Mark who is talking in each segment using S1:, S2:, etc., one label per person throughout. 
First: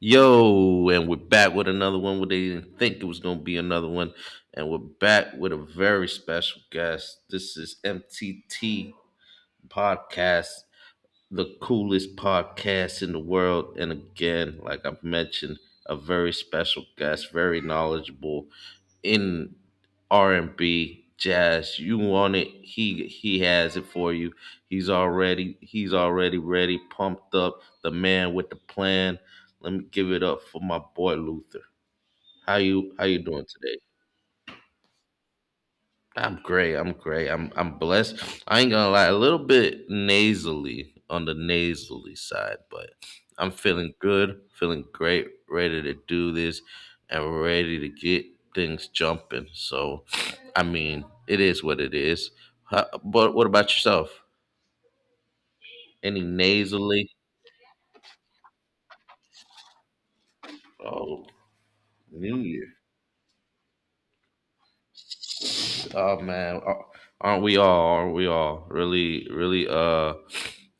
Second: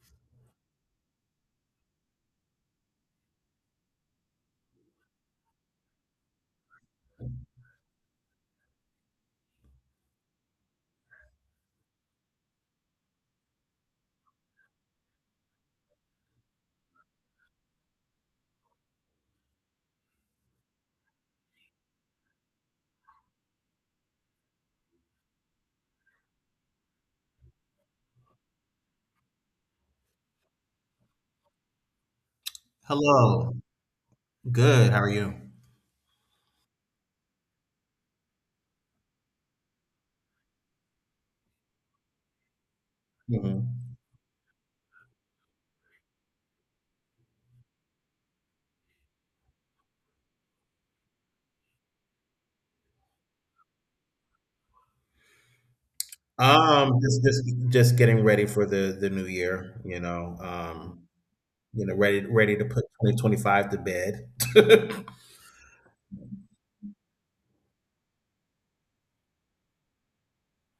S1: Yo, and we're back with another one. What, they didn't think it was gonna be another one, and we're back with a very special guest. This is MTT Podcast, the coolest podcast in the world. And again, like I've mentioned, a very special guest, very knowledgeable, in R and B, jazz. You want it? He has it for you. He's already ready, pumped up. The man with the plan. Let me give it up for my boy Luther. How you doing
S2: Hello.
S1: today?
S2: Good. How are you?
S1: I'm great. I'm great. I'm blessed. I ain't gonna lie, a little bit nasally on the nasally side, but I'm feeling
S2: Mhm.
S1: good, feeling great, ready to do this, and ready to get things jumping. So, I mean, it is what it is. How, but what about yourself? Any
S2: Um,
S1: nasally?
S2: just just just getting ready for the new year.
S1: Oh,
S2: Ready
S1: new
S2: ready to
S1: year.
S2: put 2025 to bed.
S1: Oh man, aren't we all? Aren't we all? Really, really,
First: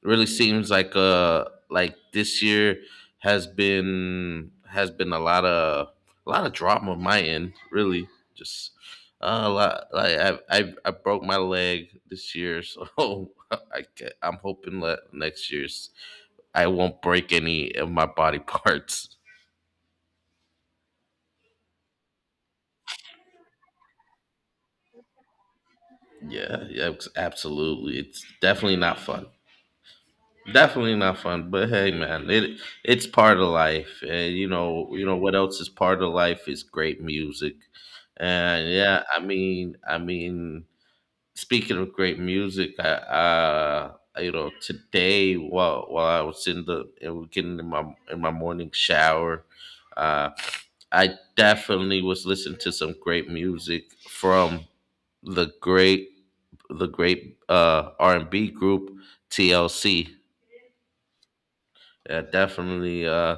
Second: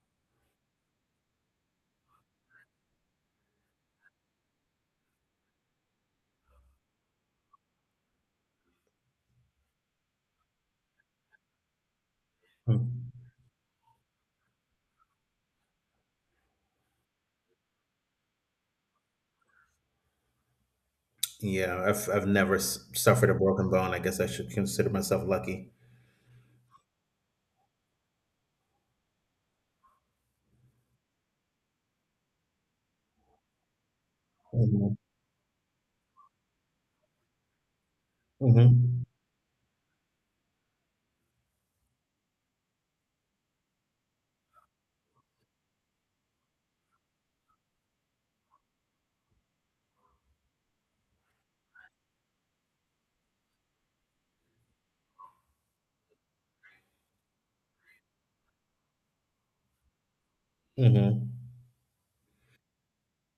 S1: really seems like this year has been a lot of drama on my end. Really, just a lot. Like I broke my leg this year, so
S2: Hmm.
S1: I'm hoping that next year's I won't break any of my body parts.
S2: Yeah, I've never suffered a broken bone. I guess I should consider myself lucky.
S1: Yeah, yeah, absolutely. It's definitely not fun. Definitely not fun, but hey, man, it's part of life, and
S2: Mhm.
S1: you know what else is part of life is great music, and yeah,
S2: Mhm.
S1: speaking of great music, I, you know, today while I was in the it was getting in my morning shower, uh, I definitely was listening to some great music from the great the great R and B group TLC.
S2: Mhm.
S1: Yeah, definitely. Uh,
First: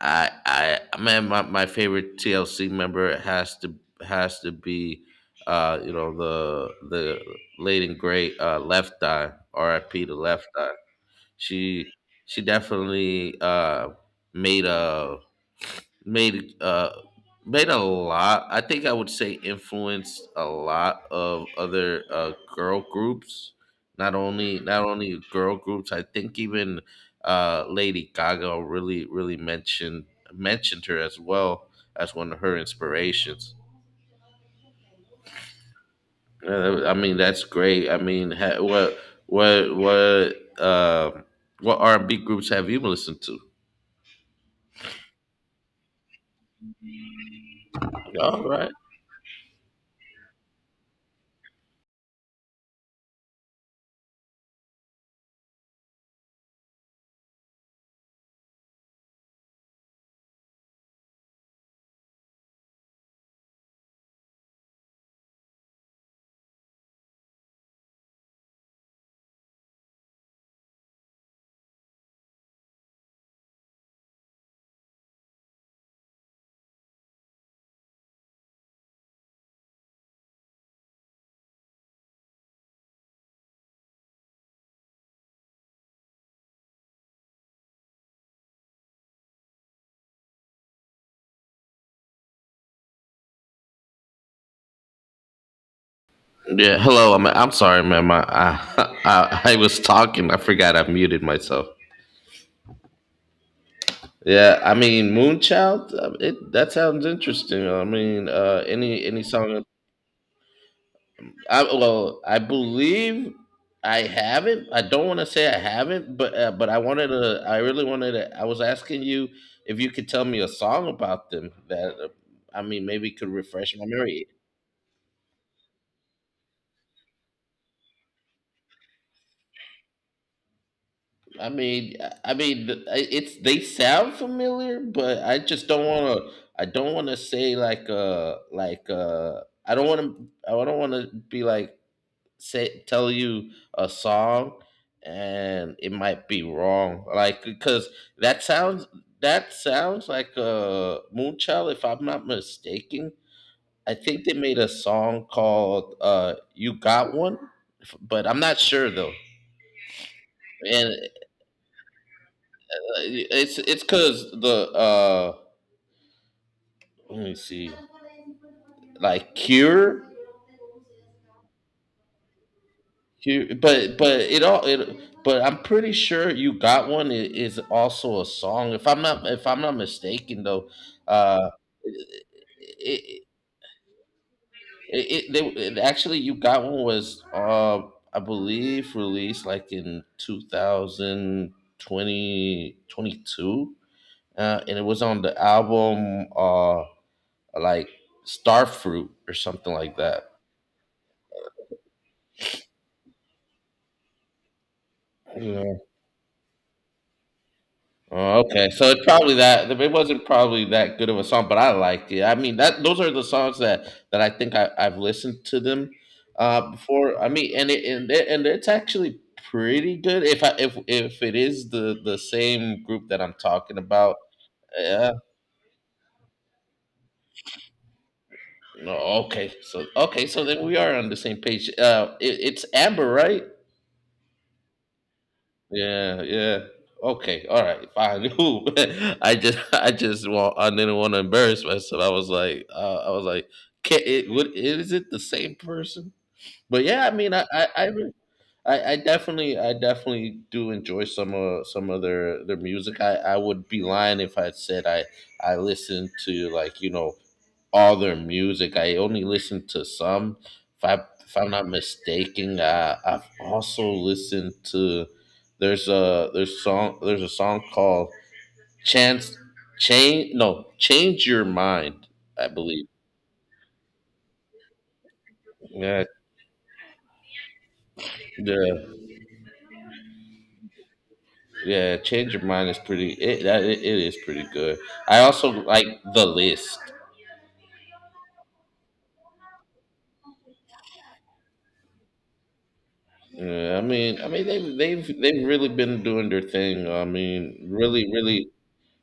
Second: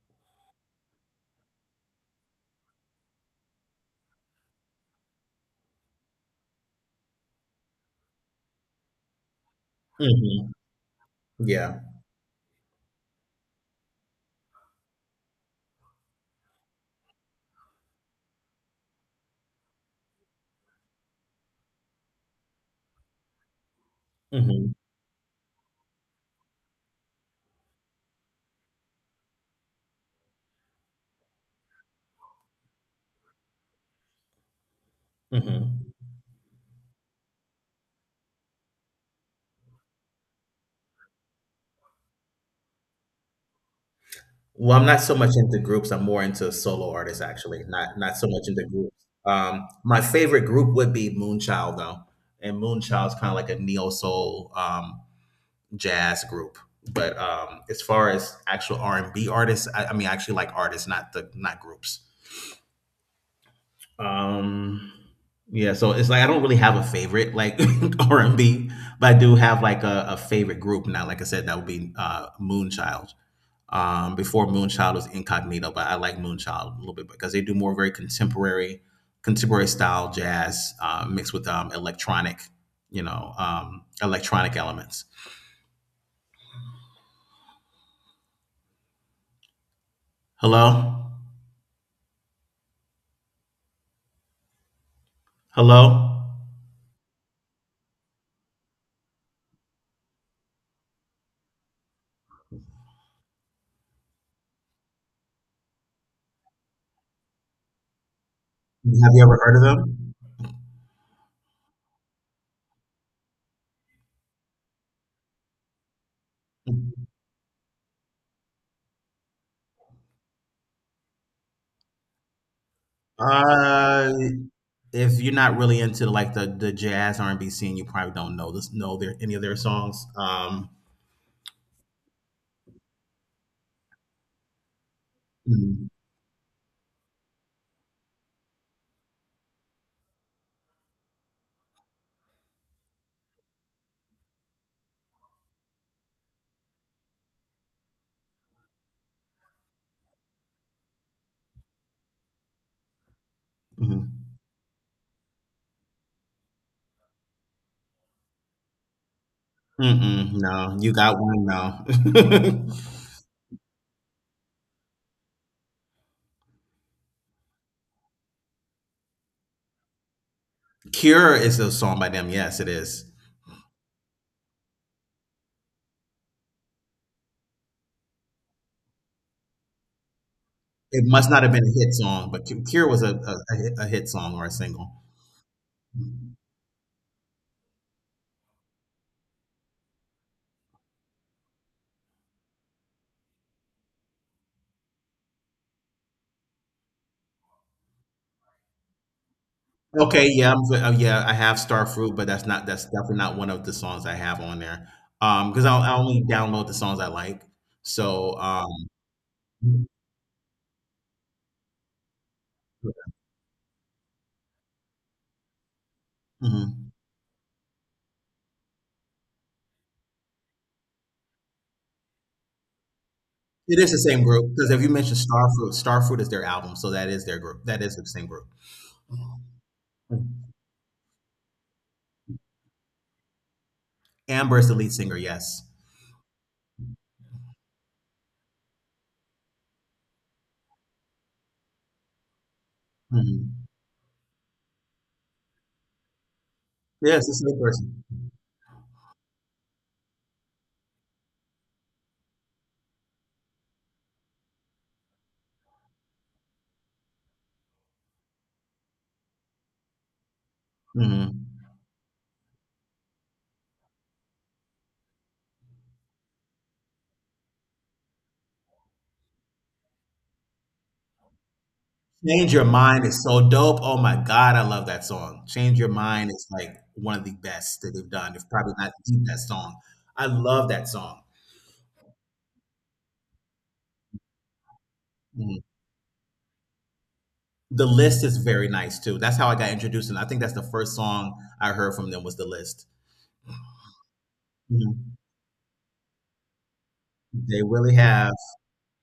S1: I, I, Man, my favorite TLC member has to be, you know, the late and great Left Eye, R.I.P. to Left
S2: Mhm.
S1: Eye.
S2: Yeah.
S1: She she definitely made a made uh made a lot. I think I would say influenced a lot of other girl groups,
S2: Mhm.
S1: not only girl groups. I think even Lady Gaga really really mentioned her as well as one of her inspirations.
S2: Mhm.
S1: I mean, that's great. I mean, what r&b groups have you listened to?
S2: Well, I'm not so much into groups. I'm more into solo artists, actually. Not so much
S1: All
S2: into
S1: right.
S2: groups. My favorite group would be Moonchild, though, and Moonchild's kind of like a neo soul jazz group. But as far as actual R and B artists, I mean, I actually like artists, not the not groups. Um, yeah, so it's like I don't really have a favorite like R and B, but I do have like a favorite group now. Like I said, that would be Moonchild. Before Moonchild was Incognito, but I like Moonchild a little bit because they do more very contemporary style jazz mixed with electronic, electronic elements. Hello, hello.
S1: Yeah, hello. I'm sorry, ma'am. I I was talking. I forgot I muted myself. Yeah, I mean, Moonchild. It that sounds interesting. I mean,
S2: Have you
S1: any
S2: ever heard
S1: song.
S2: of
S1: I, well, I believe I haven't. I don't want to say I haven't, but I
S2: them?
S1: wanted to. I really wanted to. I was asking you if you could tell me a song about them that I mean maybe could refresh my
S2: Uh,
S1: memory.
S2: if you're not really into like the jazz R and B scene, you probably don't know their any of their songs.
S1: It's they sound familiar, but I just don't
S2: Mm,
S1: want to. I don't want to say I don't want to. I don't want to be like say tell you a song and it might be wrong. Like because that sounds that sounds like Moonchild. If I'm not mistaken, I
S2: mm,
S1: think they made a song called "You Got One," but I'm not sure though.
S2: mm-mm, no, you
S1: And
S2: got one. No,
S1: it's because the let me see, like "Cure."
S2: Cure is a song by them. Yes, it is.
S1: But it all it but I'm pretty sure "You Got One" is also a song, if I'm not mistaken though.
S2: It must not
S1: Uh
S2: have been a hit song, but Cure was
S1: it
S2: a a hit song or a
S1: it,
S2: single.
S1: it, they, it Actually, "You Got One" was I believe released like in two thousand 2022, and it was on the album like Starfruit or something like that.
S2: Okay, yeah, yeah, I have Starfruit, but that's definitely not one of the songs I have on there. Because I only download the songs I like. So
S1: Oh, okay, so it's probably that it wasn't probably that good of a song, but I liked it. I mean, that those are the songs that I've listened to them
S2: mhm.
S1: before. I mean, and it's actually pretty good, if I if it is the same group that I'm talking
S2: It is the
S1: about.
S2: same group because if you
S1: Yeah.
S2: mentioned Starfruit, Starfruit is their album, so that is their group. That is the same group.
S1: No. Okay. So okay. So then we are on the same page. It's Amber, right?
S2: Amber is the lead singer. Yes.
S1: Yeah, yeah. Okay, all right, fine. Ooh, I just want, I didn't want to embarrass myself. I was like,
S2: Hmm.
S1: can it, what, is it the same person? But yeah, I
S2: Yes,
S1: mean,
S2: it's the same person.
S1: I definitely do enjoy some of their music. I would be lying if I said I listen to like, you know, all their music. I only listened to some.
S2: Hmm.
S1: If I'm not mistaken, I've also listened to there's a song called Chance Change no "Change Your Mind." I
S2: Change Your
S1: believe.
S2: Mind is so dope. Oh my god, I love that song. Change Your
S1: Yeah,
S2: Mind is like one of the best that they've done. It's probably
S1: yeah,
S2: not the best song. I love that song.
S1: yeah. "Change Your Mind" is pretty. It, that- it is pretty good. I also
S2: Mhm.
S1: like "The List."
S2: The List is very nice too. That's how I got introduced, and I think that's the first song I heard from them was The List.
S1: Yeah, I mean,
S2: Mhm.
S1: they've really been doing their thing. I mean,
S2: They really
S1: really,
S2: have.
S1: really.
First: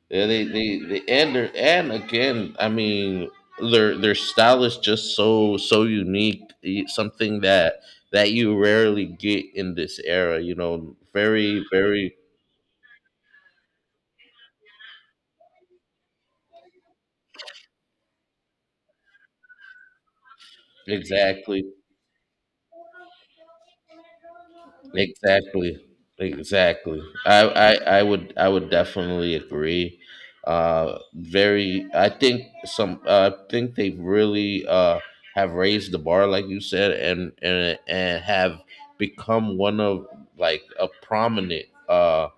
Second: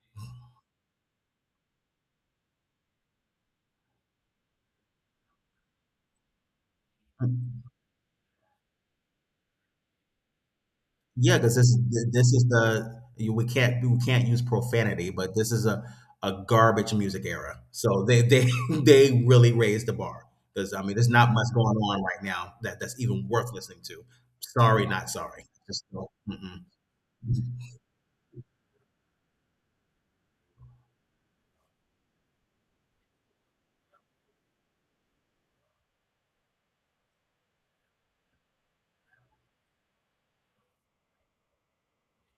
S1: Yeah, they and again, I mean, their style is just so unique. Something that that you rarely get in this era. You know,
S2: Yeah, because
S1: very
S2: this
S1: very
S2: this is the you, we can't use profanity, but this is a garbage music era. So they they really raised the bar because I mean there's not much
S1: exactly.
S2: going on right now that that's even worth listening to. Sorry, not sorry.
S1: Exactly.
S2: Just no. Mm-mm.
S1: Exactly. I, I, I would definitely agree. Very. I think some. I think they really have raised the bar, like you said, and have become one of like a prominent uh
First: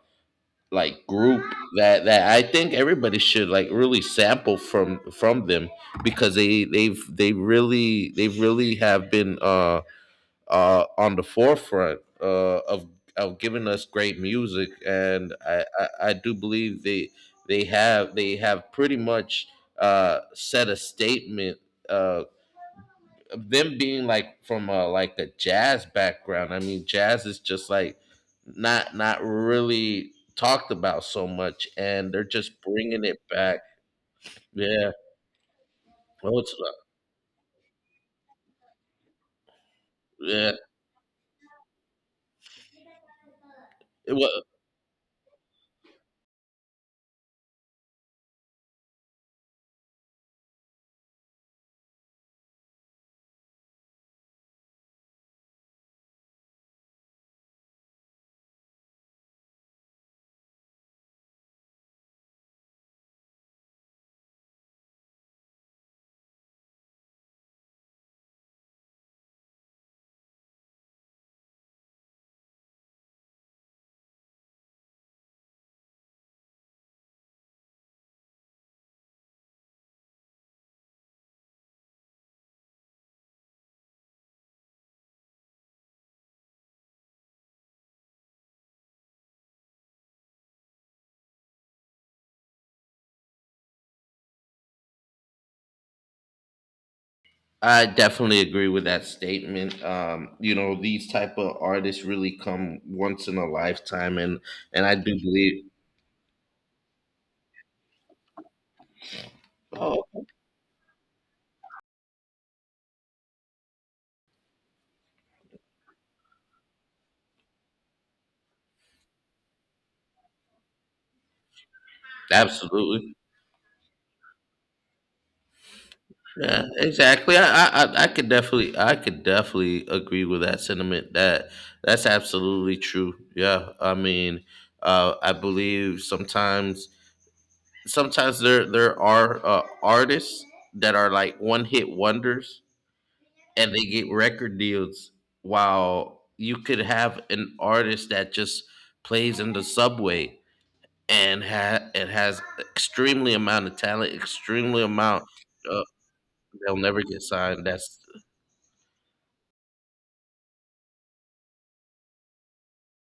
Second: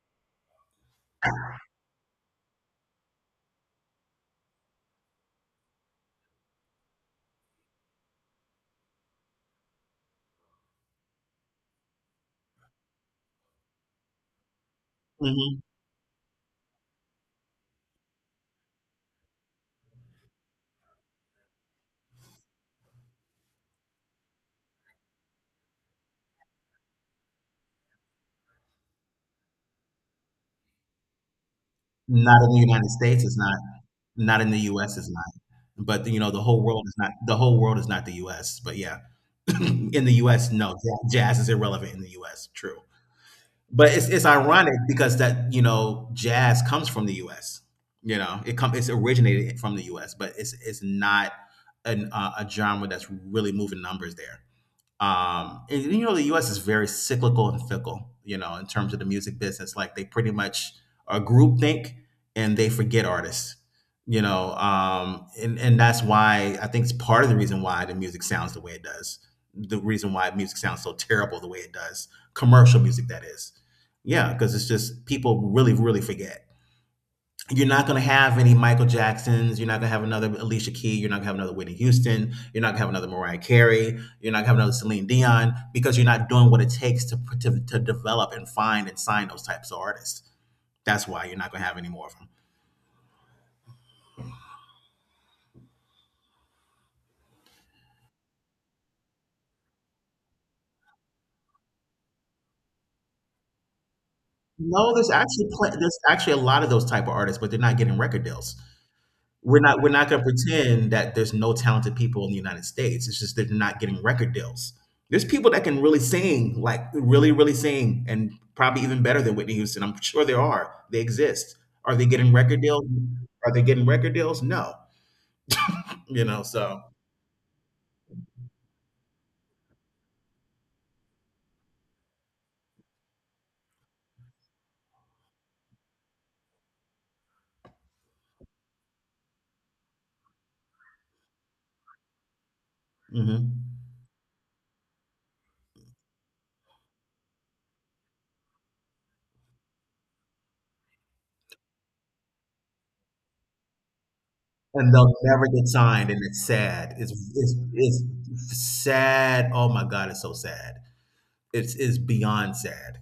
S1: like group that that I think everybody should like really sample from them because they really have been on the forefront of giving us great music, and
S2: Hmm.
S1: I do believe they have pretty much set a statement. Uh, Them being like from a, like a jazz background. I mean, jazz is just like not really talked about so much, and they're
S2: Not in the
S1: just
S2: United
S1: bringing it
S2: States. It's not.
S1: back.
S2: Not in the
S1: Yeah.
S2: U.S. It's not. But you know
S1: Well,
S2: the
S1: it's
S2: whole world is not. The whole world is not the U.S. But yeah, in the U.S.
S1: yeah.
S2: No, jazz is irrelevant in the U.S. True. But it's
S1: Well,
S2: ironic because that, you know, jazz comes from the US. You know, it's originated from the US, but it's not an a genre that's really moving numbers there. And you know, the U.S. is very cyclical and fickle. You know, in terms of the music business, like they pretty much are groupthink and they forget artists. You know, and that's why I think it's part of the reason why the music sounds the way it does. The reason why music sounds so terrible the way it does, commercial music that is. Yeah, because it's just people really, really forget you're not going to have any Michael Jacksons. You're not going to have another Alicia Key. You're not going to have another Whitney Houston. You're not going to have another Mariah Carey. You're not going to have another Celine Dion because you're not doing what it takes to develop and find and sign those types of artists. That's why you're not going to have any more of them.
S1: I definitely agree with that statement. You know, these type of artists really come once in a lifetime, and
S2: No,
S1: I do
S2: there's actually
S1: believe.
S2: a lot of those type of artists, but they're not getting record deals. We're
S1: Oh,
S2: not going to pretend that there's no talented people in the United States. It's just they're not getting record deals. There's people that can really sing, like really, really sing, and probably even better than Whitney Houston. I'm sure there are. They exist. Are they getting record deals?
S1: absolutely.
S2: Are they getting record deals? No. You know,
S1: Yeah,
S2: so
S1: exactly. I could definitely agree with that sentiment. That's absolutely true. Yeah, I mean, I believe sometimes there are artists that are like one hit wonders,
S2: mhm.
S1: and they get record deals, while you could have an artist that just plays in the subway and and has extremely amount of talent, extremely
S2: And they'll
S1: amount.
S2: never get
S1: uh,
S2: signed, and it's
S1: they'll
S2: sad.
S1: never get signed. That's
S2: It's sad. Oh my God, it's so sad. It's is beyond sad.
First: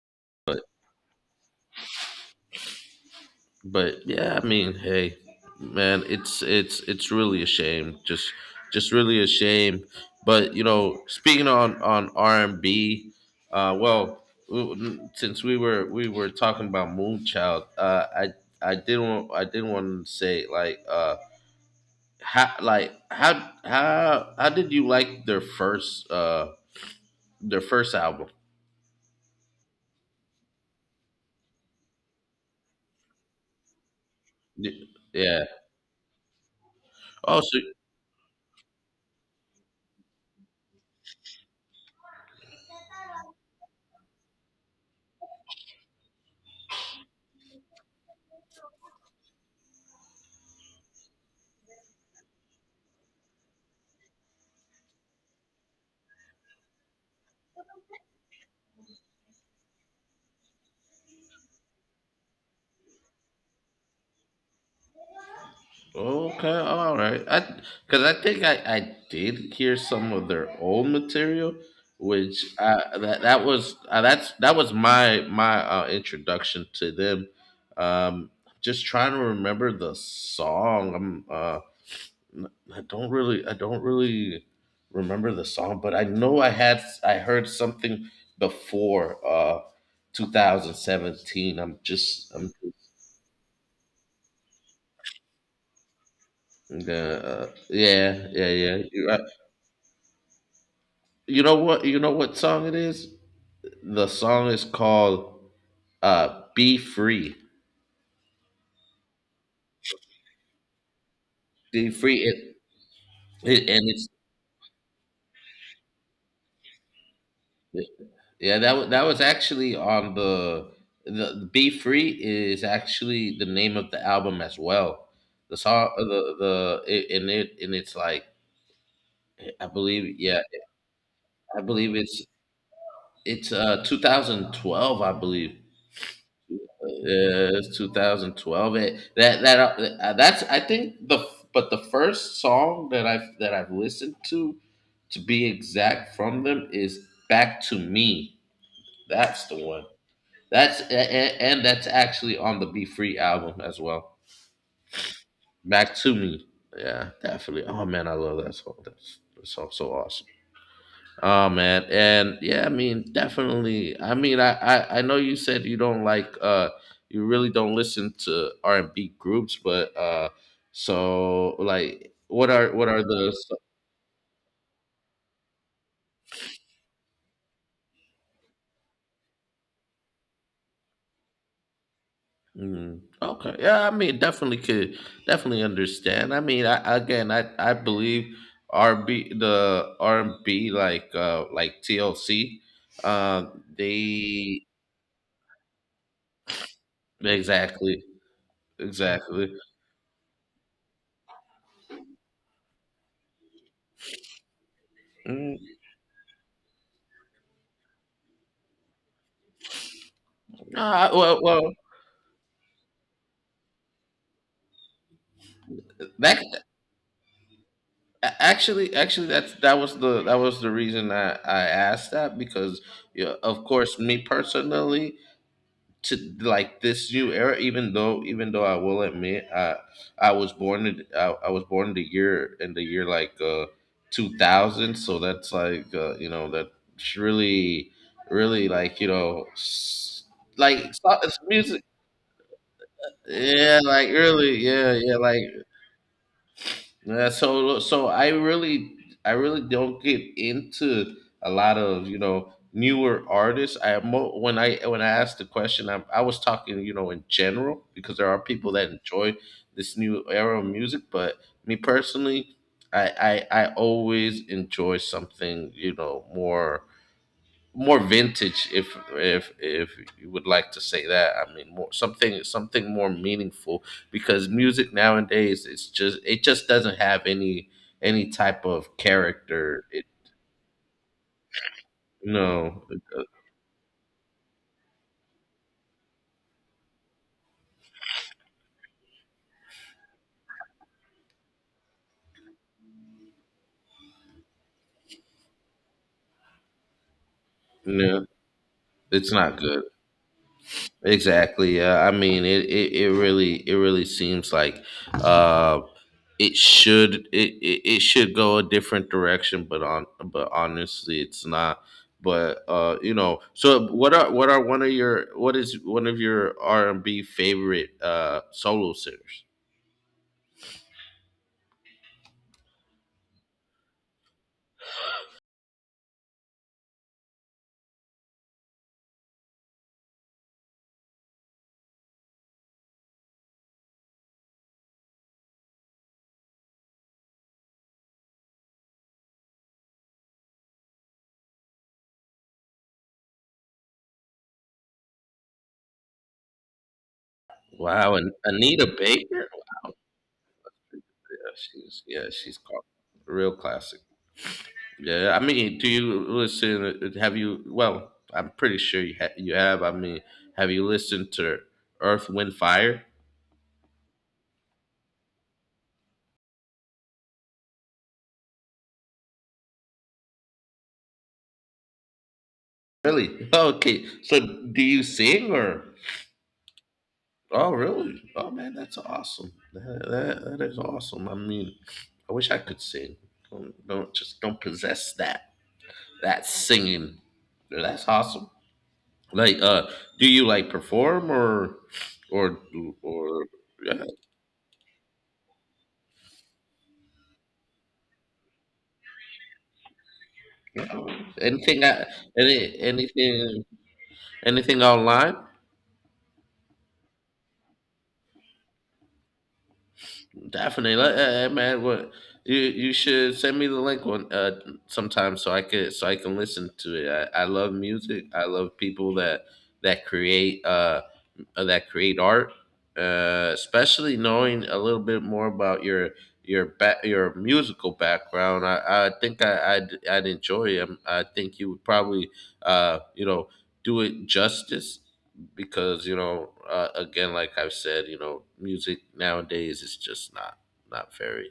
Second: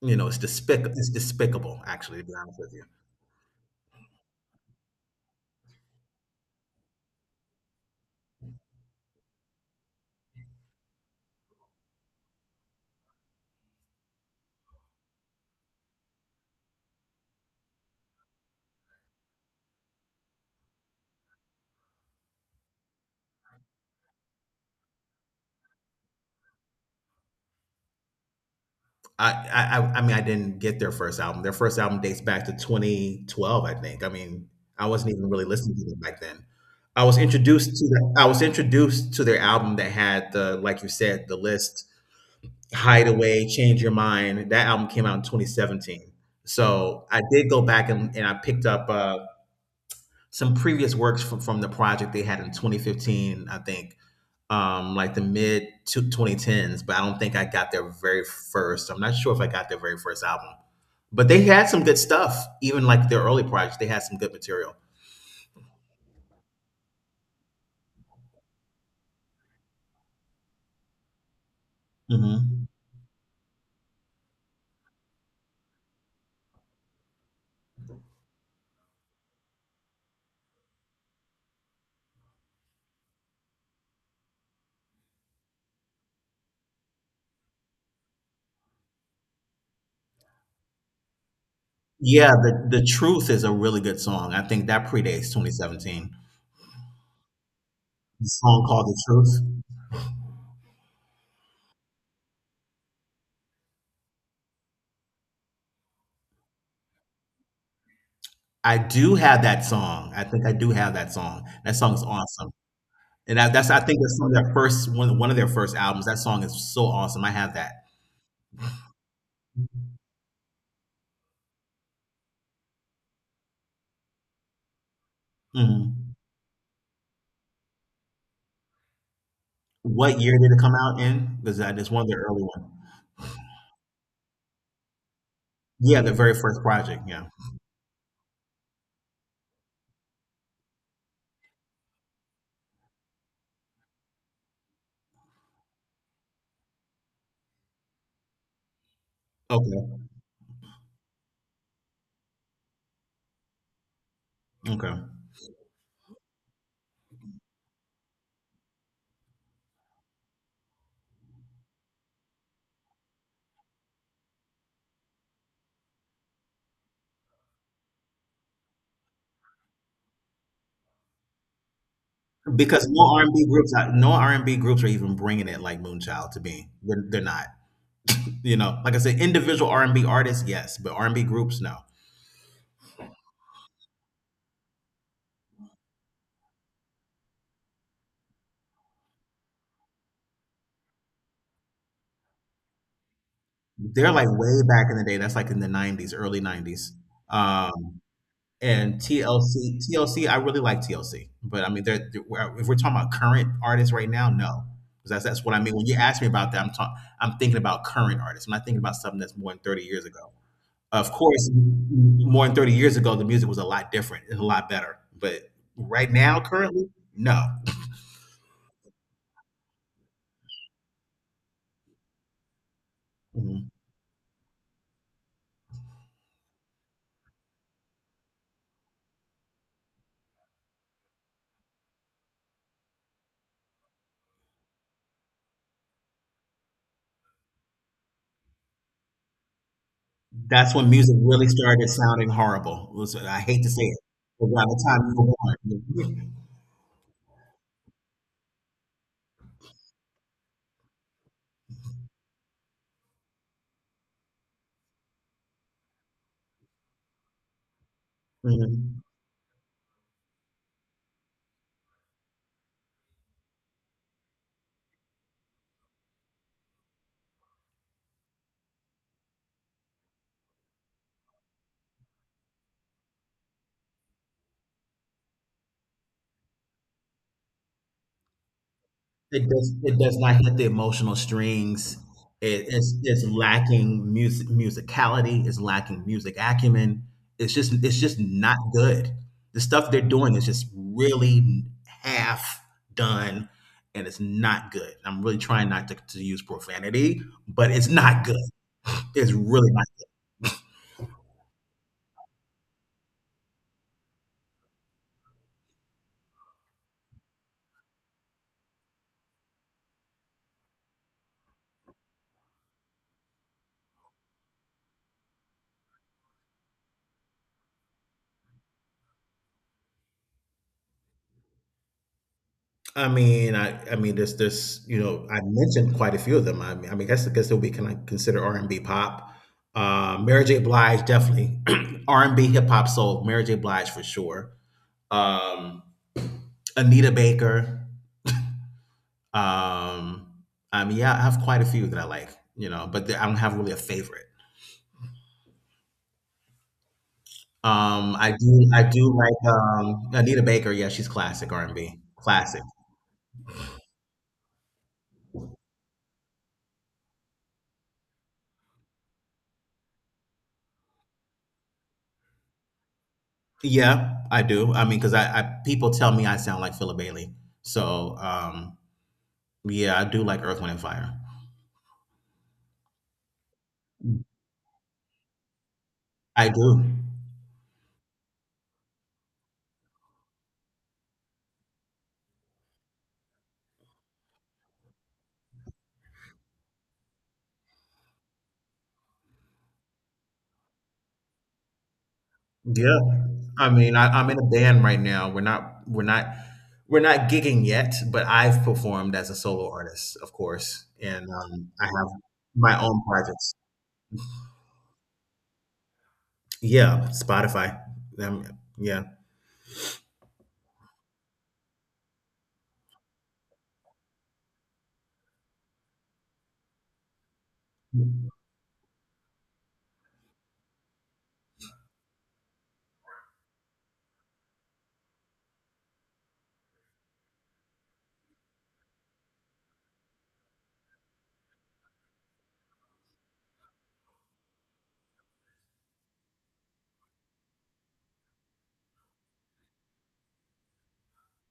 S2: You know,
S1: uh,
S2: it's despicable, actually, to be honest with you.
S1: but yeah, I mean, hey man, it's really a shame. Just really a shame. But you know, speaking on r&b, uh well since we were talking about Moonchild, I didn't want, I didn't want to say like how did you like their first album?
S2: I didn't get their first album. Their first album dates back to 2012, I think. I mean, I
S1: Y-
S2: wasn't even really
S1: yeah.
S2: listening to them back then.
S1: Oh so.
S2: I was introduced to their album that had the like you said the list Hideaway, Change Your Mind. That album came out in 2017. So I did go back and I picked up some previous works from the project they had in 2015, I think, like the mid to 2010s, but I don't think I got their very first. I'm not sure if I got their very first album, but they had some good stuff. Even like their early projects, they had some good material.
S1: Okay, all right. I because I think I did hear some of their old material, which
S2: Hmm.
S1: that was that was my my introduction to them. Um, just trying to remember the song. I don't really remember the song, but I know I heard something before 2017. I'm
S2: Yeah,
S1: just I'm going
S2: the truth is a really good song. I think that predates 2017.
S1: Uh, yeah
S2: The
S1: yeah
S2: song
S1: yeah.
S2: called "The
S1: You're right.
S2: Truth."
S1: You know what? You know what song it is? The song is called "Be Free."
S2: I do have that song. I think I do have that song. That
S1: Be
S2: song is
S1: free.
S2: awesome.
S1: It,
S2: And that's
S1: it
S2: I
S1: and
S2: think
S1: it's
S2: that's some of their first one one of their first albums. That song is so awesome. I have that.
S1: Yeah. That was actually on the "Be Free" is actually the name of the album as well. The song,
S2: Mhm.
S1: the it, and it and it's like I believe,
S2: What year
S1: yeah,
S2: did it come out in? Because
S1: I
S2: that is
S1: believe
S2: one of their
S1: it's
S2: early ones.
S1: 2012 I believe.
S2: Yeah, the very first project. Yeah.
S1: It's 2012. It, that that that's I think the But the first song that I've listened to be exact, from them is "Back to Me." That's the one.
S2: Okay.
S1: That's and, and that's actually on the Be Free album as well.
S2: Okay.
S1: "Back to Me." Yeah, definitely. Oh man, I love that song. That song's so awesome. Oh man, and yeah, I mean, definitely. I mean, I know you said you don't like you really don't listen to R and B groups, but what
S2: Because
S1: are
S2: no R and
S1: the
S2: B groups, no R and B groups are even bringing it like Moonchild to me. They're not. You know, like I said, individual R and B artists, yes, but R and B groups, no.
S1: mm, okay? Yeah, I mean, definitely understand. I mean, I again, I believe R and B, like TLC, uh
S2: They're like way
S1: they
S2: back in the day. That's like in the '90s, early '90s. Um,
S1: exactly.
S2: And
S1: Exactly.
S2: TLC, TLC, I really like TLC, but I mean, if we're talking about current artists right now, no, because that's what
S1: Mm,
S2: I mean. When you ask me about that, I'm talking, I'm thinking about current artists. I'm not thinking about something that's more than 30 years ago.
S1: uh,
S2: Of
S1: well
S2: course,
S1: well
S2: more than 30 years ago, the music was a lot different, and a lot better. But right now,
S1: that
S2: currently, no.
S1: actually, that was the reason I asked that because yeah, of course, me personally, to like this new era, even though I will admit, I was born in I was born in the year like 2000, so that's you know that's really
S2: That's when music
S1: it's
S2: really
S1: music,
S2: started sounding horrible. I hate to
S1: yeah,
S2: say it,
S1: like
S2: but
S1: really,
S2: by the
S1: yeah,
S2: time you
S1: yeah, like.
S2: were born,
S1: Yeah, so I really don't get into a lot of newer artists. When I asked the question, I was talking, you know, in general, because there are people that
S2: mhm.
S1: enjoy this new era of music, but me personally, I always enjoy something, you know, more vintage, if you would like to say that. I mean, more something, more meaningful, because music nowadays it just doesn't have any type of
S2: It does.
S1: character
S2: It
S1: it,
S2: does not hit the emotional strings.
S1: no
S2: It's
S1: uh,
S2: lacking music musicality. It's lacking music acumen. It's just not good. The stuff they're doing is just really half done, and it's not good. I'm really trying not to use profanity, but it's not
S1: no,
S2: good.
S1: it's
S2: It's
S1: not
S2: really
S1: good.
S2: not.
S1: Exactly. Yeah, I mean, it really seems like, um it should it should go a different direction, but honestly it's not. But you know, so what are one of your what is one of your R&B favorite solo singers?
S2: There's you know, I mentioned quite a few of them. I mean, guess they'll be kind of considered R and B pop. Mary J. Blige definitely R and B hip hop soul. Mary J. Blige for sure. Um, Anita Baker. Um, I mean, yeah, I have quite a few that I like, you know, I don't have really a favorite.
S1: Wow, and
S2: I
S1: Anita
S2: do
S1: Baker.
S2: like Anita Baker. Yeah, she's classic
S1: Yeah,
S2: R and B,
S1: she's yeah she's
S2: classic.
S1: cla- real classic. Yeah, I mean, do you listen, have you well, I'm pretty sure you, you have. I mean, have you listened to Earth, Wind, Fire?
S2: Yeah, I do. I mean, because I people tell me I sound like Philip Bailey, so yeah, I do like Earth, Wind, and Fire.
S1: Really? Okay, so do you sing, or...
S2: I do.
S1: Oh, really? Oh, man, that's awesome. That is awesome. I mean, I wish I could sing. Don't just don't possess that singing. That's awesome. Like, uh, do you like perform, or
S2: Yeah,
S1: or...
S2: I mean, I'm in a band right now. We're not gigging yet, but I've performed as a solo artist, of course,
S1: yeah,
S2: and I
S1: anything?
S2: have
S1: Any
S2: my own projects.
S1: anything, anything online?
S2: Yeah, Spotify. Um, yeah.
S1: Definitely. Man, what, you should send me the link one sometime, so I could so I can listen to it. I love music. I love people that create. That create art, especially knowing a little bit more about your back your musical background. I think I'd I'd enjoy him. I think you would probably uh, you know do it justice, because again, like I've said, you know, music nowadays is just not very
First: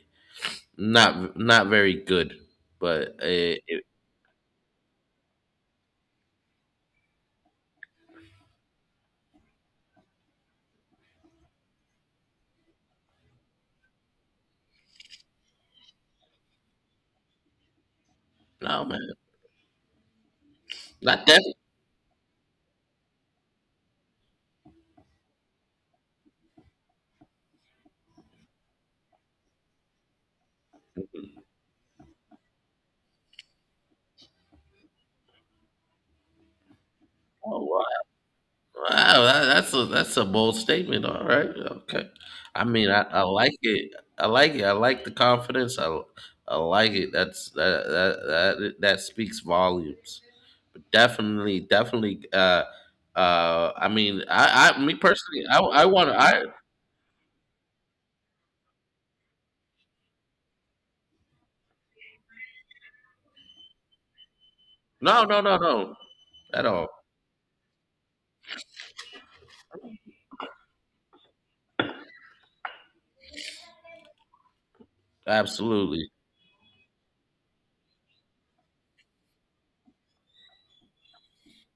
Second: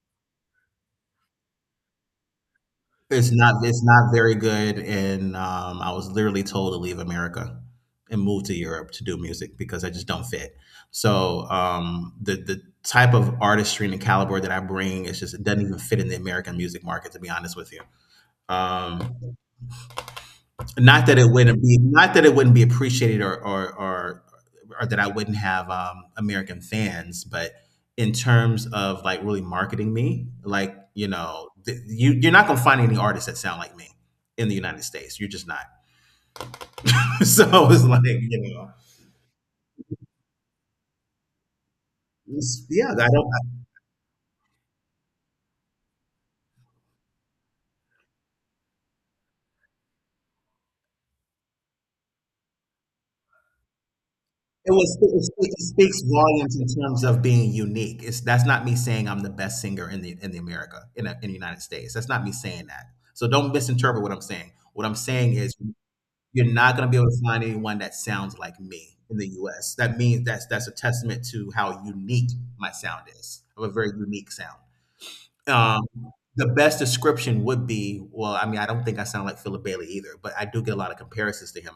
S1: not not very good. But it,
S2: It's
S1: it,
S2: not very good, and I was literally told to leave America and move to Europe to do music because I just don't fit. So the type of artistry and the caliber that I bring is just it doesn't even fit in the American music market. To be honest with you,
S1: no, man,
S2: um,
S1: not that.
S2: not that it wouldn't be appreciated or that I wouldn't have American fans, but in terms of like really marketing me, like you know, you you're not gonna find any artists that sound like me in the United States. You're just not. So it's
S1: Oh,
S2: like you know,
S1: wow, that's a bold statement. All right, okay. I mean,
S2: yeah, I
S1: I
S2: don't.
S1: like it. I like it. I like the confidence. I like it. That's that speaks volumes. Definitely, definitely. I mean, I me personally,
S2: It
S1: I
S2: speaks
S1: want to. I
S2: volumes in terms of being unique. It's that's not me saying I'm the best singer in the America in the United States. That's not me saying that. So don't misinterpret what I'm saying. What I'm
S1: No,
S2: saying
S1: no,
S2: is,
S1: no, no,
S2: you're
S1: at
S2: not going
S1: all.
S2: to be able to find anyone that sounds like me in the U.S. That means that's a testament to how unique my sound is. I have a very unique sound. Um,
S1: Absolutely.
S2: the best description would be, well, I mean, I don't think I sound like Philip Bailey either, but I do get a lot of comparisons to him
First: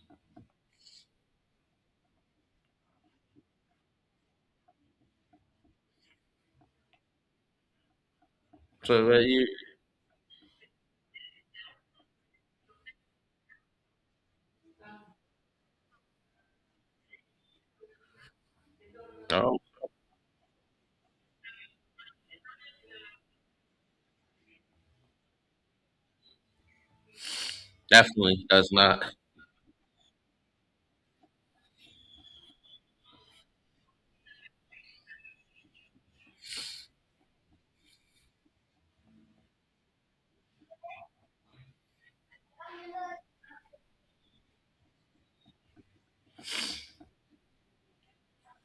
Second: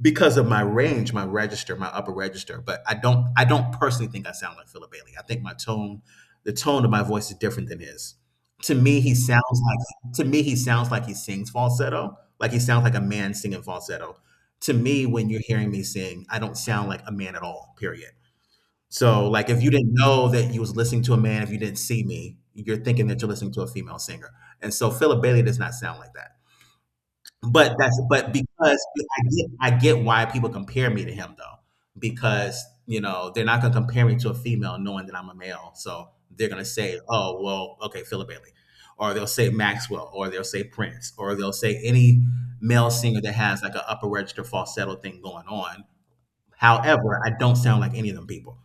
S2: because of my range, my register, my upper register. But I don't personally think I sound like Philip Bailey. I think the tone of my voice is different than his.
S1: So you
S2: To me, he sounds like he sings falsetto, like he sounds like a man singing falsetto. To me, when you're hearing me sing, I don't sound like a man at all. Period. So, like,
S1: No,
S2: if you didn't know that you was listening to a man, if you didn't see me, you're thinking that you're listening to a female singer. And so, Philip Bailey does not sound like that. But that's but
S1: definitely
S2: because
S1: does not.
S2: I get why people compare me to him though, because you know they're not gonna compare me to a female knowing that I'm a male. So they're gonna say, oh well, okay, Philip Bailey, or they'll say Maxwell, or they'll say Prince, or they'll say any male singer that has like an upper register falsetto thing going on. However, I don't sound like any of them people.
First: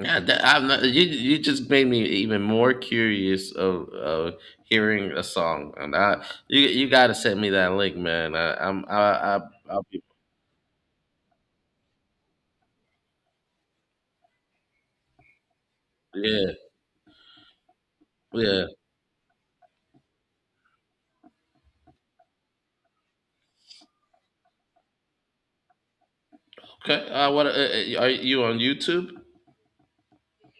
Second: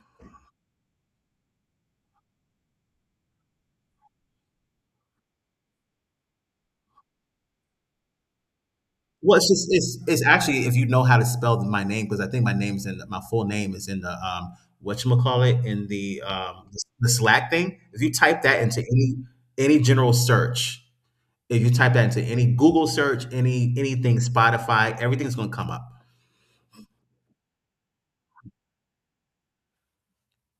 S1: Yeah, I'm not, you just made me even more curious of, hearing a song, and I you, you gotta send me that link, man. I, I'm
S2: Well,
S1: I
S2: it's just
S1: I'll be...
S2: it's actually, if you know how to spell my name, because I think my full name is in the whatchamacallit, in
S1: yeah,
S2: the Slack thing. If you type that
S1: yeah.
S2: into any general search, if you type that into any Google search, any anything Spotify, everything's gonna come up.
S1: Okay. What are you on YouTube?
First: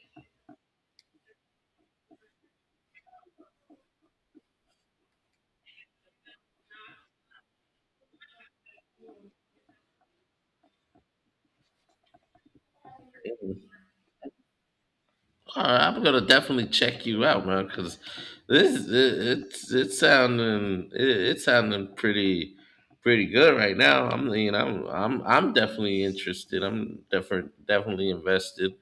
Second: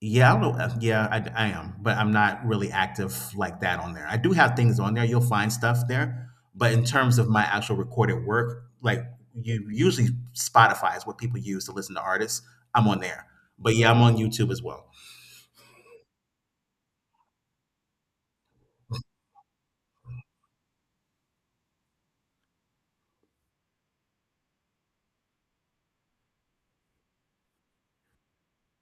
S2: Yeah, I don't know. Yeah, I am, but I'm not really active like that on there. I do have things on there. You'll find stuff there, but in terms of my actual recorded work, like you usually Spotify is what people use to listen to artists. I'm on there, but yeah, I'm on YouTube as well.
S1: All right, I'm gonna definitely check you out, man, because it's it's sounding pretty good right now. I'm you know I'm definitely interested. I'm different definitely invested.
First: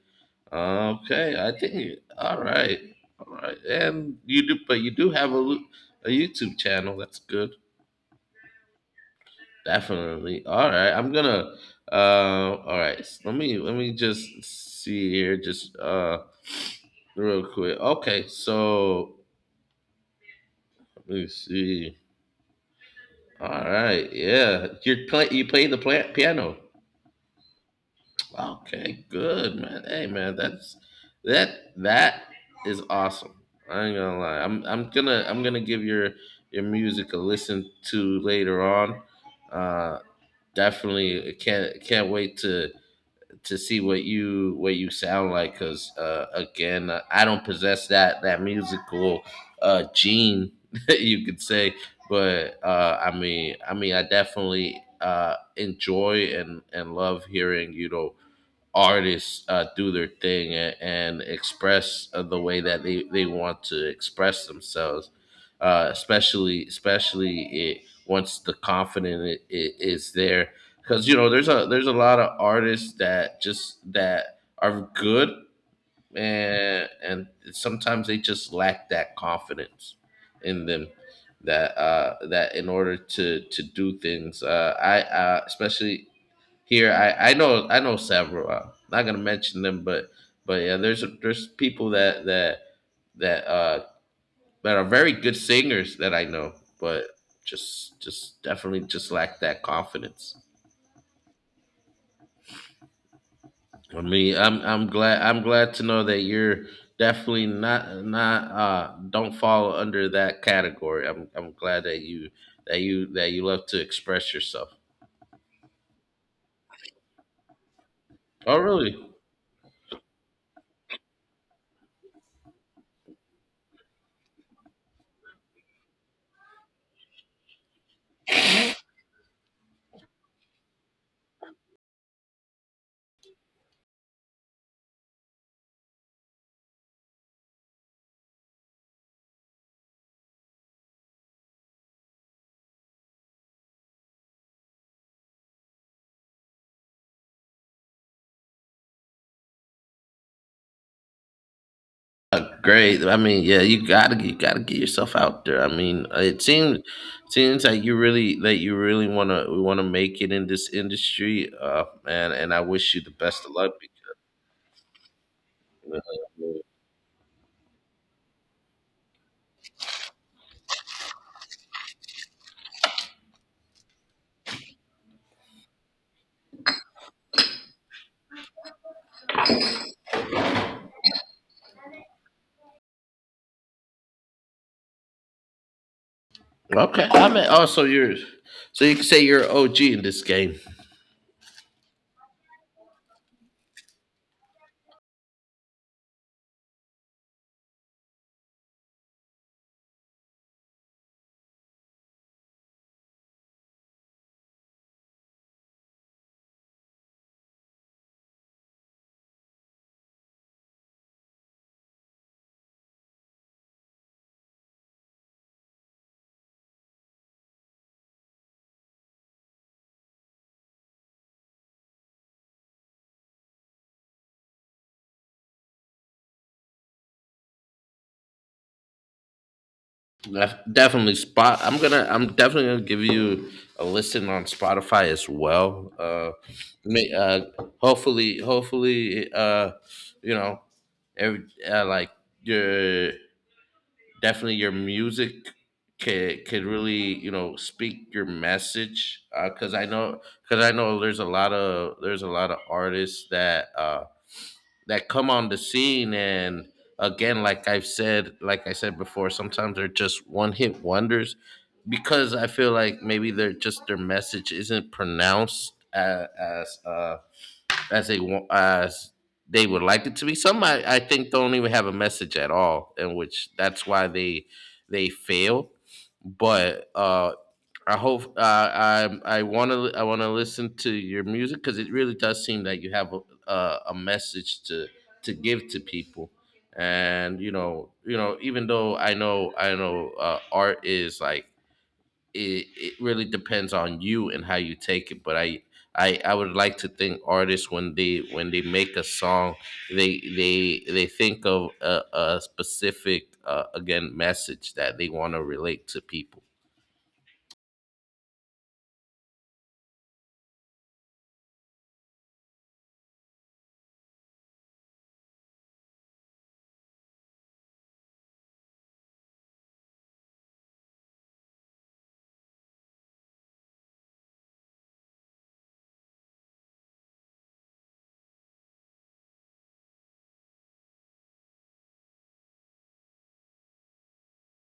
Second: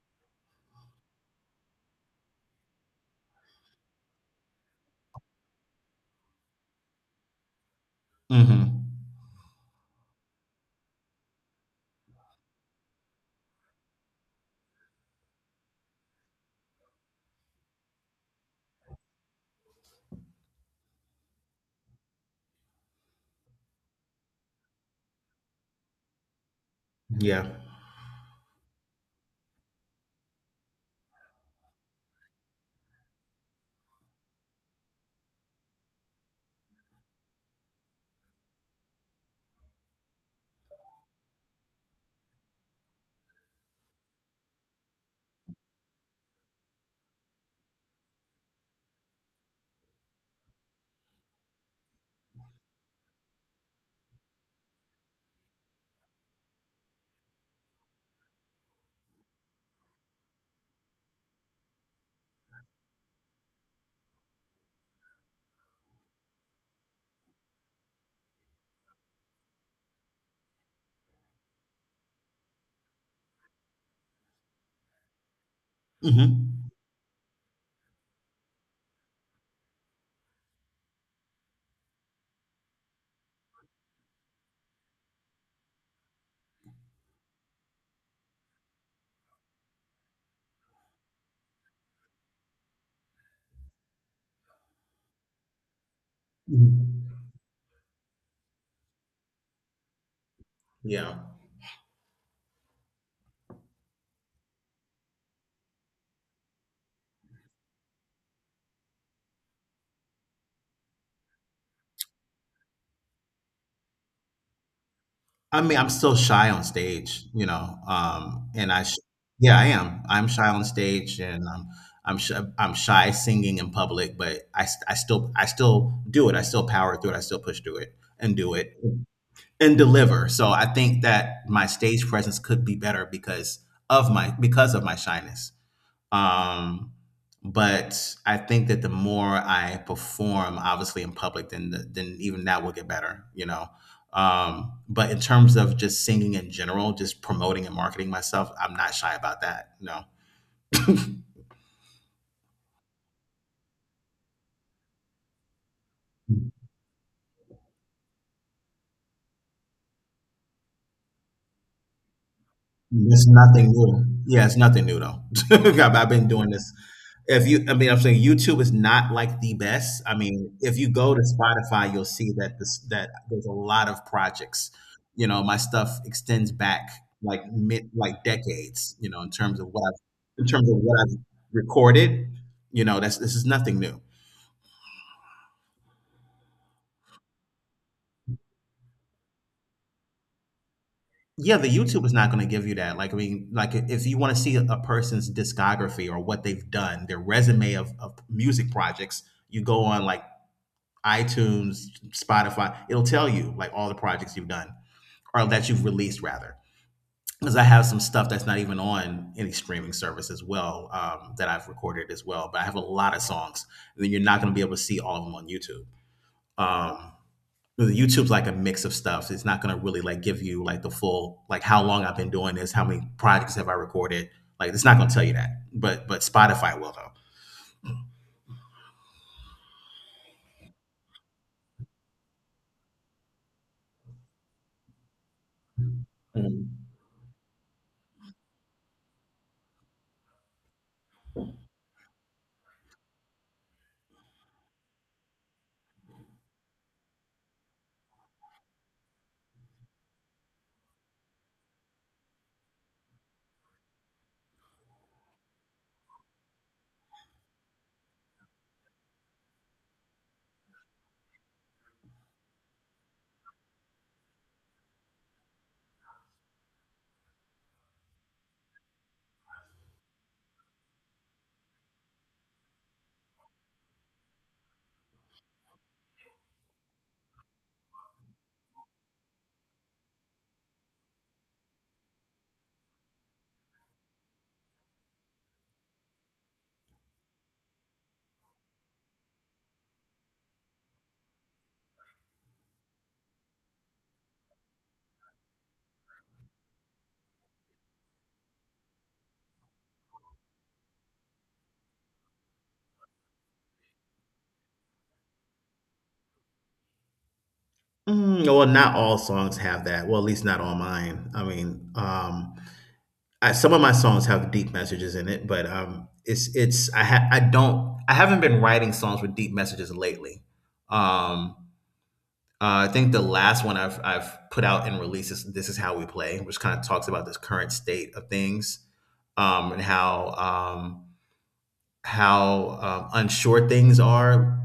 S1: Okay, I think, all right, and you do, but you do have a YouTube channel. That's good,
S2: Hmm.
S1: definitely. All right, I'm gonna. Let me just see here, just real quick. Okay, so let me see. All right, yeah, you're play the piano.
S2: Yeah.
S1: Okay, good, man. Hey, man, that's that is awesome. I ain't gonna lie. I'm gonna give your music a listen to later on. Uh definitely can't wait to see what you, what you sound like, cuz again, I don't possess that musical gene, you could say, but I mean, I mean, I definitely enjoy and love hearing, you know, artists do their thing, and express, the way that they want to express themselves, especially once the confidence is there, because you know there's a lot of artists that just that are good
S2: Hmm.
S1: and sometimes they just lack that confidence in them, that that, in order to do things, I especially here, I know, I know several. I'm not gonna mention them, but yeah, there's people that that uh that are very good singers that I know, but just definitely just lack that confidence.
S2: Yeah.
S1: I mean, I'm glad, I'm glad to know that you're definitely not, don't fall under that category. I'm glad that you, that you love to express yourself.
S2: I mean, I'm still shy on stage, you know.
S1: Oh, really?
S2: Yeah, I am. I'm shy on stage, and I'm, sh- I'm shy singing in public. But I still do it. I still power through it. I still push through it and do it and deliver. So I think that my stage presence could be better because of because of my shyness. Um, but I think that the more I perform, obviously in public, then then even that will get better, you know. But in terms of just singing in general, just promoting and marketing myself, I'm not shy about that. No.
S1: Great. I mean, yeah, you gotta, get yourself out there. I mean, it seems, like you really, that you really wanna, we wanna make it in this industry. And I wish you the
S2: It's
S1: best of
S2: nothing
S1: luck.
S2: new. Yeah, it's nothing new though. I've
S1: Because...
S2: been doing this. If you, I mean, I'm saying YouTube is not like the best. I mean, if you go to Spotify, you'll see that this that there's a lot of projects. You know, my stuff extends back like mid, like decades. You know, in terms of what I've recorded. You know, that's this is nothing new.
S1: Okay, I mean, oh, so you're, so you can say you're OG in this game.
S2: Yeah, the YouTube is not going to give you that. Like, I mean, like if you want to see a person's discography or what they've done, their resume of music projects, you go on like iTunes, Spotify, it'll tell you like all the projects you've done, or that you've released rather. Because I have some stuff that's not even on any streaming service as well, that I've recorded as well. But I have a lot of songs, and then you're not going to be able to see all of them on YouTube. Um, YouTube's like a mix of stuff. It's not gonna really like give you like the full, like how long I've been doing this, how many projects have I recorded. Like it's not gonna tell you that. But Spotify will
S1: Definitely Spot. I'm definitely gonna give you a listen on Spotify as well.
S2: though. Mm.
S1: May, uh hopefully, hopefully, you know, every, like, your, definitely your music could, really, you know, speak your message, because I know, there's a lot of artists that, that come on the scene, and again, like I've said, like I said before, sometimes they're just one hit wonders, because I feel like maybe they're just, their message isn't pronounced as, as they want, as they would like it to be. Some, I think, don't even have a message at all, and which that's why they fail. But, I want to listen to your music, because it really does seem that you have a, a, message to give to people, and you know, even though I know, art is like, it really depends on you and how you take it, but I would like to think artists, when they, make a song, they think of a, specific, again, message that they want to relate to people.
S2: Mm, well, not all songs have that. Well, at least not all mine. I mean, I, some of my songs have deep messages in it, but it's I don't, I haven't been writing songs with deep messages lately. Um, I think the last one I've put out and released is "This Is How We Play," which kind of talks about this current state of things, and how, um, unsure things are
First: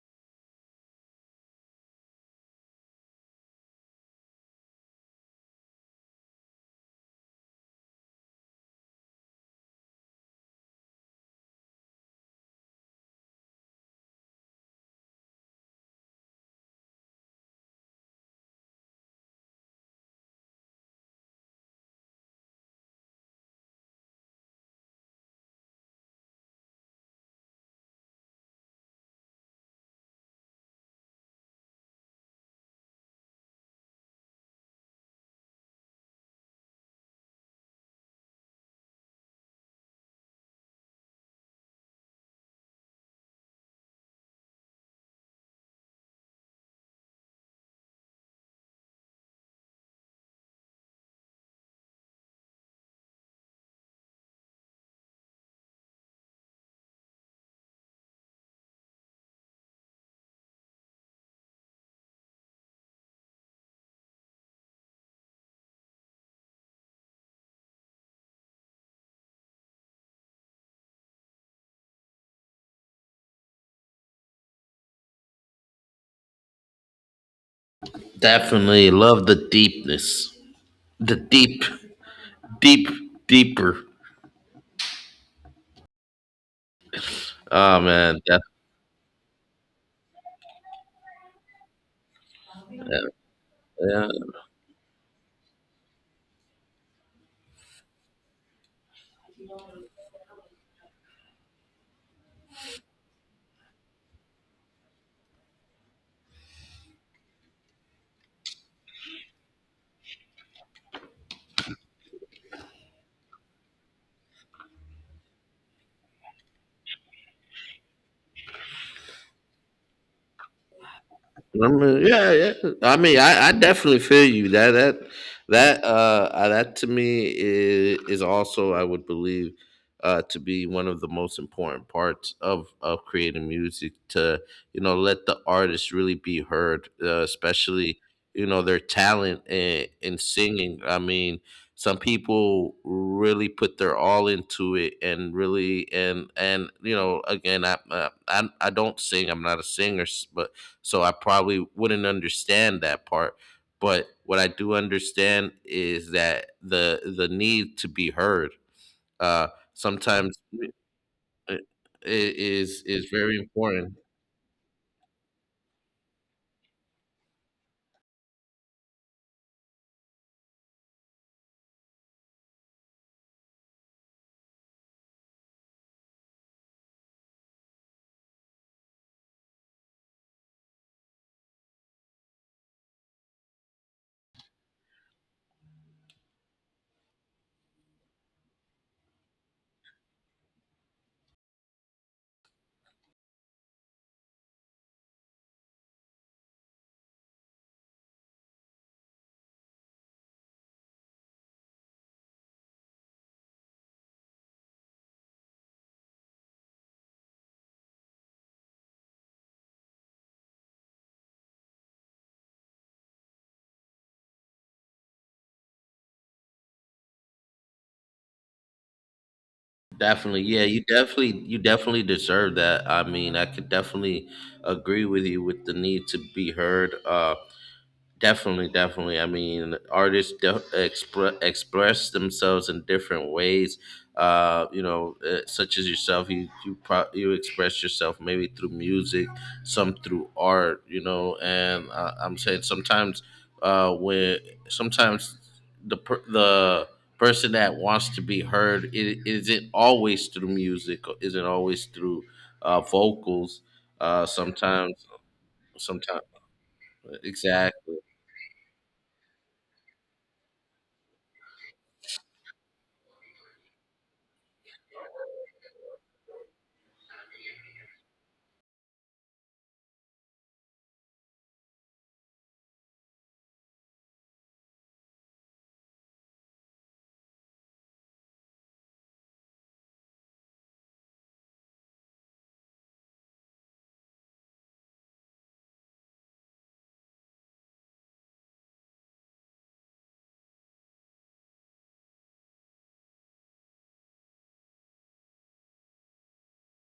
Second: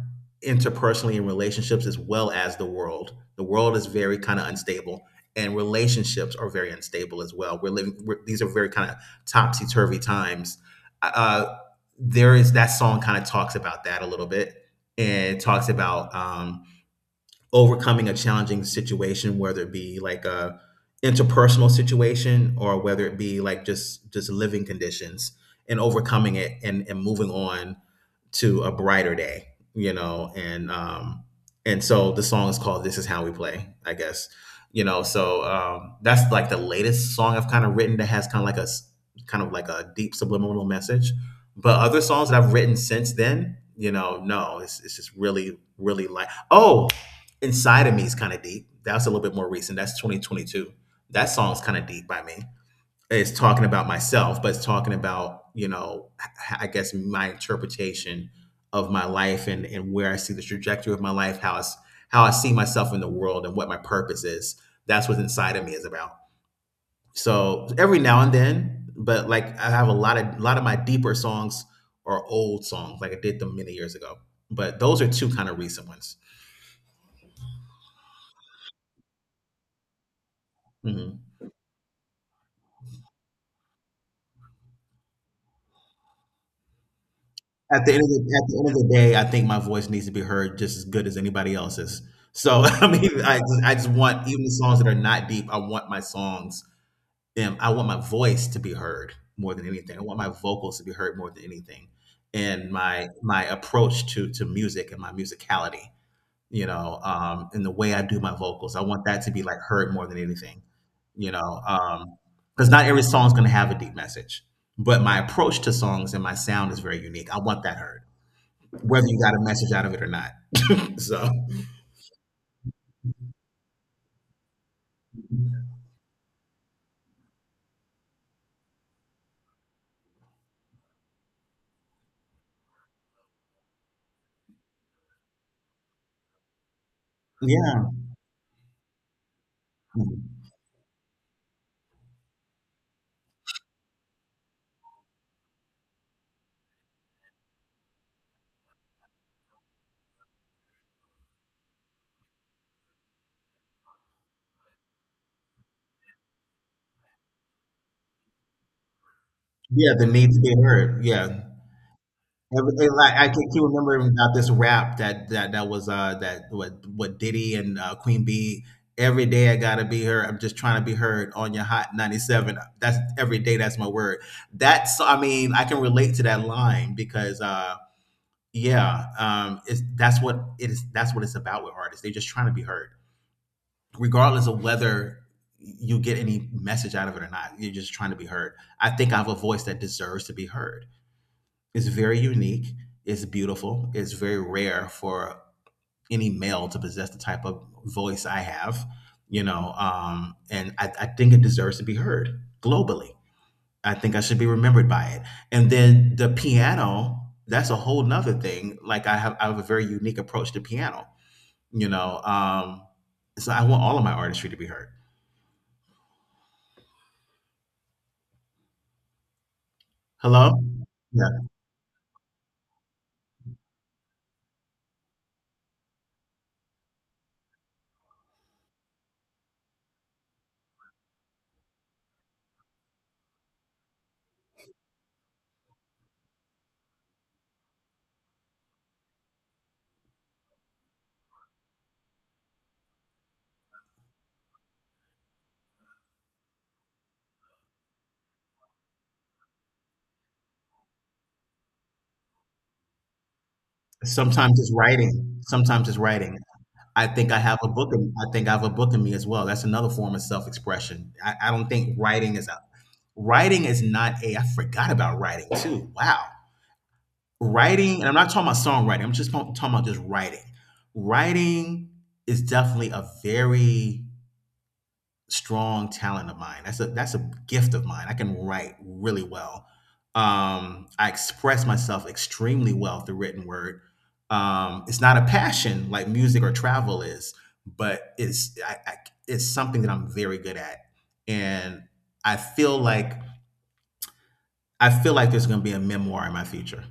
S2: interpersonally in relationships as well as the world. The world is very kind of unstable, and relationships are very unstable as well. We're, these are very kind of topsy turvy times. Uh, uh, there is that song kind of talks about that a little bit, and it talks about, overcoming a challenging situation, whether it be like a interpersonal situation or whether it be like just living conditions and overcoming it, and moving on to a brighter day, you know, and so the song is called This Is How We Play, I guess. You know, so that's like the latest song I've kind of written that has kind of like a deep subliminal message. But other songs that I've written since then, you know, no, it's just really really like, oh, Inside of Me is kind of deep. That's a little bit more recent. That's 2022. That song's kind of deep by me, it's talking about myself, but it's talking about, you know, I guess my interpretation of my life and where I see the trajectory of my life, how I see myself in the world, and what my purpose is. That's what Inside of Me is about. So every now and then, but like I have a lot of my deeper songs are old songs, like I did them many years ago. But those are two kind of recent ones.
S1: Definitely love the deepness,
S2: Mm-hmm.
S1: the deep, deep deeper. Oh, man,
S2: At the end of the day, I think my voice needs to be heard just as good as anybody else's. So I mean, I just
S1: yeah,
S2: want even the songs that are not deep. I want my songs, them. I want my voice to be heard more than anything. I want my vocals to be heard more than anything, and my approach to music and my musicality. You know, and the way I do my vocals, I want that to be like heard more than anything. You know, because not every song's going to have a deep message, but my approach to songs and my sound is very unique. I want that heard whether you got a message out of it or not. So
S1: I mean, yeah. I mean, I definitely feel you. That to me is, also, I would believe, to be one of the most important parts of creating music, to you know, let the artist really be heard,
S2: yeah,
S1: especially, you know, their talent in singing. I mean, some people really put their all into it, and really, and you know, again, I I don't sing. I'm not a singer, but so I probably wouldn't understand that part. But what I do understand is that the need to be heard, uh,
S2: yeah, the need
S1: sometimes,
S2: to be heard. Yeah,
S1: i- is
S2: Every- and
S1: is
S2: like, I
S1: very
S2: can keep
S1: important.
S2: remembering about this rap that that that was that what Diddy and Queen B. Every day I gotta be heard. I'm just trying to be heard on your Hot 97. That's every day. That's my word. That's I mean, I can relate to that line because yeah it's that's what it's about with artists. They're just trying to be heard, regardless of whether you get any message out of it or not. You're just trying to be heard. I think I have a voice that deserves to be heard. It's very unique, it's beautiful, it's very rare for any male to possess the type of voice I have, you know, I think it deserves to be heard globally. I think I should be remembered by it. And then the piano, that's a whole nother thing. Like I have a very unique approach to piano, you know. So I want all of my artistry to be heard.
S1: Definitely,
S2: Hello?
S1: yeah,
S2: Yeah.
S1: you definitely deserve that. I mean, I could definitely agree with you, with the need to be heard. Definitely, definitely. I mean, artists express themselves in different ways. Such as yourself, you, you express yourself maybe through music, some through art. You know, and I'm saying, sometimes, when, sometimes, the person that wants to be heard, is isn't always through music, or isn't always through vocals.
S2: Sometimes it's
S1: Sometimes,
S2: writing. Sometimes it's
S1: sometimes,
S2: writing.
S1: exactly.
S2: I think I have a book in me as well. That's another form of self-expression. I don't think writing is not a. I forgot about writing too. Wow, writing. And I'm not talking about songwriting. I'm just talking about just writing. Writing is definitely a very strong talent of mine. That's a gift of mine. I can write really well. I express myself extremely well through written word. It's not a passion like music or travel is, but it's it's something that I'm very good at, and I feel like I feel like there's going to be a memoir in my future,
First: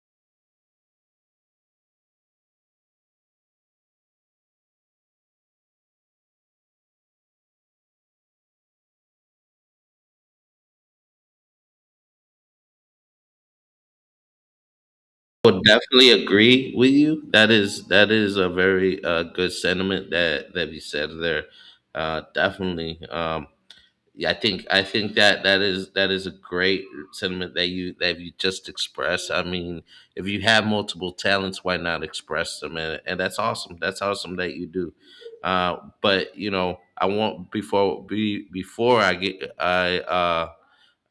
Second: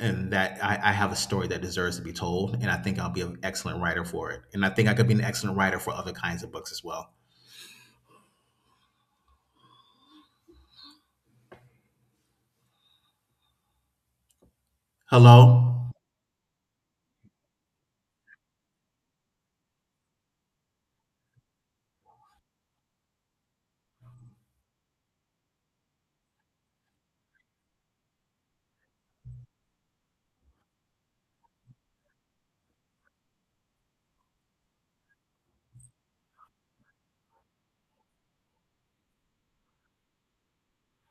S2: and that I have a story that deserves to be told, and I think I'll be an excellent writer for it, and I think I could be an excellent writer for other kinds of books as well.
S1: Would
S2: Hello.
S1: definitely agree with you. That is, that is a very, good sentiment that you said there. Definitely. Yeah, I think that is, that is a great sentiment that you, just expressed. I mean, if you have multiple talents, why not express them? And that's awesome. That's awesome that you do. But you know, I want, before I get I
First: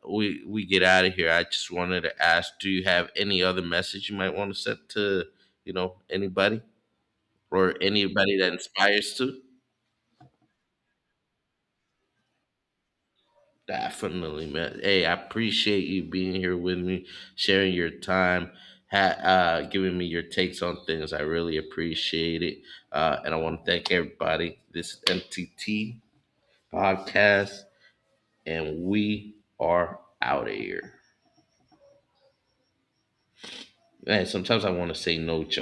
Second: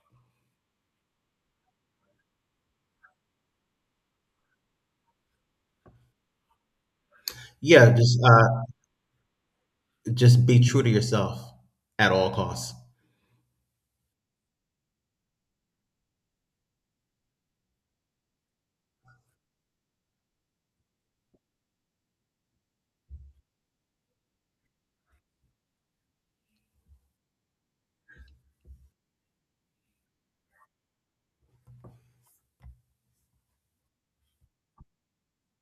S1: we get out of here, I just wanted to ask: do you have any other message you might want to set to, you know, anybody, or
S2: Yeah,
S1: anybody that inspires to?
S2: just be true to yourself at all costs.
S1: Definitely, man. Hey, I appreciate you being here with me, sharing your time, giving me your takes on things. I really appreciate it, and I want to thank everybody. This is MTT podcast, and we are out of here. Man, sometimes I want to say no, John.